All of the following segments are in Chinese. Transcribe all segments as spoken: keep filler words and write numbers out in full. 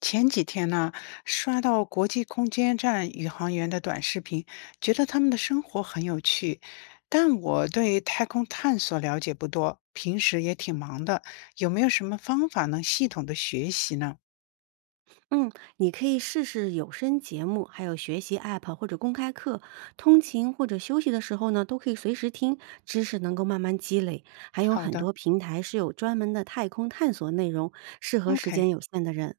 前几天呢，刷到国际空间站宇航员的短视频，觉得他们的生活很有趣。但我对太空探索了解不多，平时也挺忙的，有没有什么方法能系统的学习呢？嗯，你可以试试有声节目，还有学习 App 或者公开课，通勤或者休息的时候呢，都可以随时听，知识能够慢慢积累。还有好很的多平台是有专门的太空探索内容，适合时，OK，间有限的人。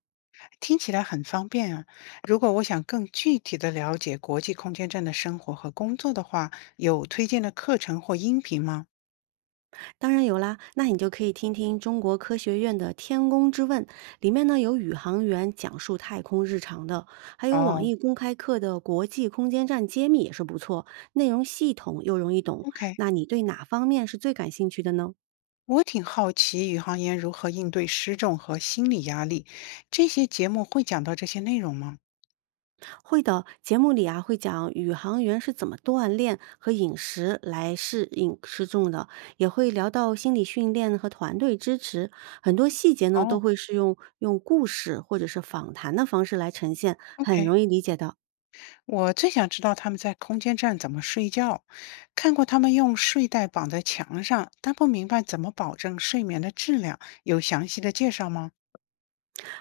听起来很方便啊。如果我想更具体的了解国际空间站的生活和工作的话，有推荐的课程或音频吗？当然有啦，那你就可以听听中国科学院的《天宫之问》，里面呢有宇航员讲述太空日常的，还有网哦易公开课的《国际空间站揭秘》也是不错，内容系统又容易懂。，OK。那你对哪方面是最感兴趣的呢？我挺好奇宇航员如何应对失重和心理压力，这些节目会讲到这些内容吗？会的，节目里啊会讲宇航员是怎么锻炼和饮食来适应失重的，也会聊到心理训练和团队支持，很多细节呢都哦，会是用用故事或者是访谈的方式来呈现，很？OK，容易理解的。我最想知道他们在空间站怎么睡觉，看过他们用睡袋绑在墙上，但不明白怎么保证睡眠的质量，有详细的介绍吗？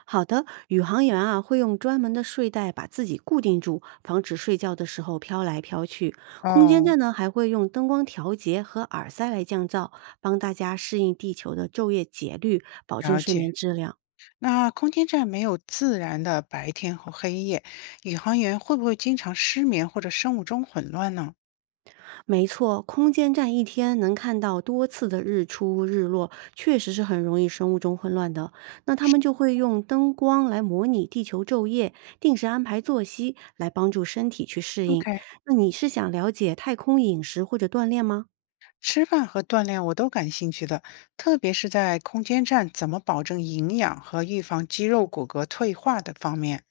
好的，宇航员啊会用专门的睡袋把自己固定住，防止睡觉的时候飘来飘去。空间哦，站呢还会用灯光调节和耳塞来降噪，帮大家适应地球的昼夜节律，保证了睡眠解。质量。那空间站没有自然的白天和黑夜，宇航员会不会经常失眠或者生物钟混乱呢没错，空间站一天能看到多次的日出日落，确实是很容易生物钟混乱的。那他们就会用灯光来模拟地球昼夜，定时安排作息，来帮助身体去适应。？OK。那你是想了解太空饮食或者锻炼吗？吃饭和锻炼我都感兴趣的，特别是在空间站怎么保证营养和预防肌肉骨骼退化的方面，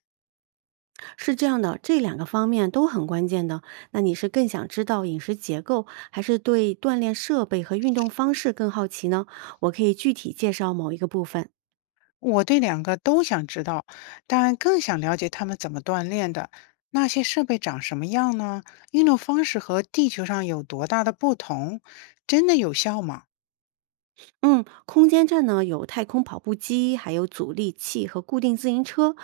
是这样的，这两个方面都很关键的。那你是更想知道饮食结构，还是对锻炼设备和运动方式更好奇呢？我可以具体介绍某一个部分。我对两个都想知道，但更想了解他们怎么锻炼的，那些设备长什么样呢？运动方式和地球上有多大的不同？真的有效吗？嗯，空间站呢有太空跑步机，还有阻力器和固定自行车。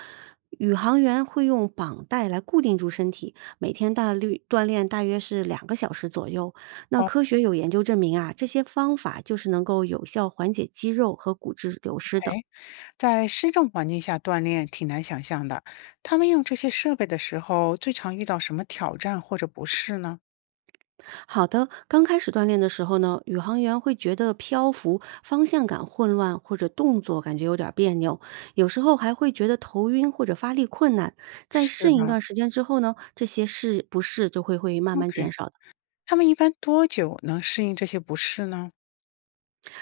宇航员会用绑带来固定住身体，每天大律锻炼大约是两个小时左右。那科学有研究证明啊，这些方法就是能够有效缓解肌肉和骨质流失的。哎，在失重环境下锻炼挺难想象的。他们用这些设备的时候，最常遇到什么挑战或者不适呢？好的，刚开始锻炼的时候呢，宇航员会觉得漂浮、方向感混乱或者动作感觉有点儿别扭，有时候还会觉得头晕或者发力困难。在是适应一吧段时间之后呢，这些是不适就会会慢慢减？OK。少的。他们一般多久能适应这些不适呢？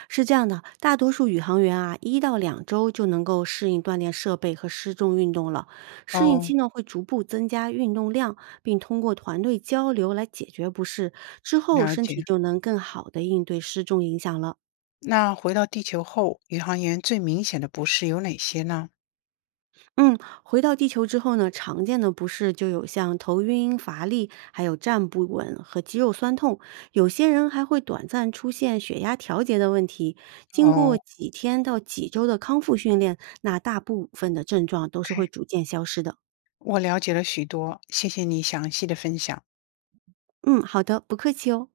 是这样的，大多数宇航员啊，一到两周就能够适应锻炼设备和失重运动了。适应期哦，呢会逐步增加运动量，并通过团队交流来解决不适，之后了身体解。就能更好的应对失重影响了。那回到地球后，宇航员最明显的不适有哪些呢？嗯，回到地球之后呢，常见的不适就有像头晕、乏力，还有站不稳和肌肉酸痛。有些人还会短暂出现血压调节的问题。经过哦几天到几周的康复训练，那大部分的症状都是会，OK，逐渐消失的。我了解了许多，谢谢你详细的分享。嗯，好的，不客气哦。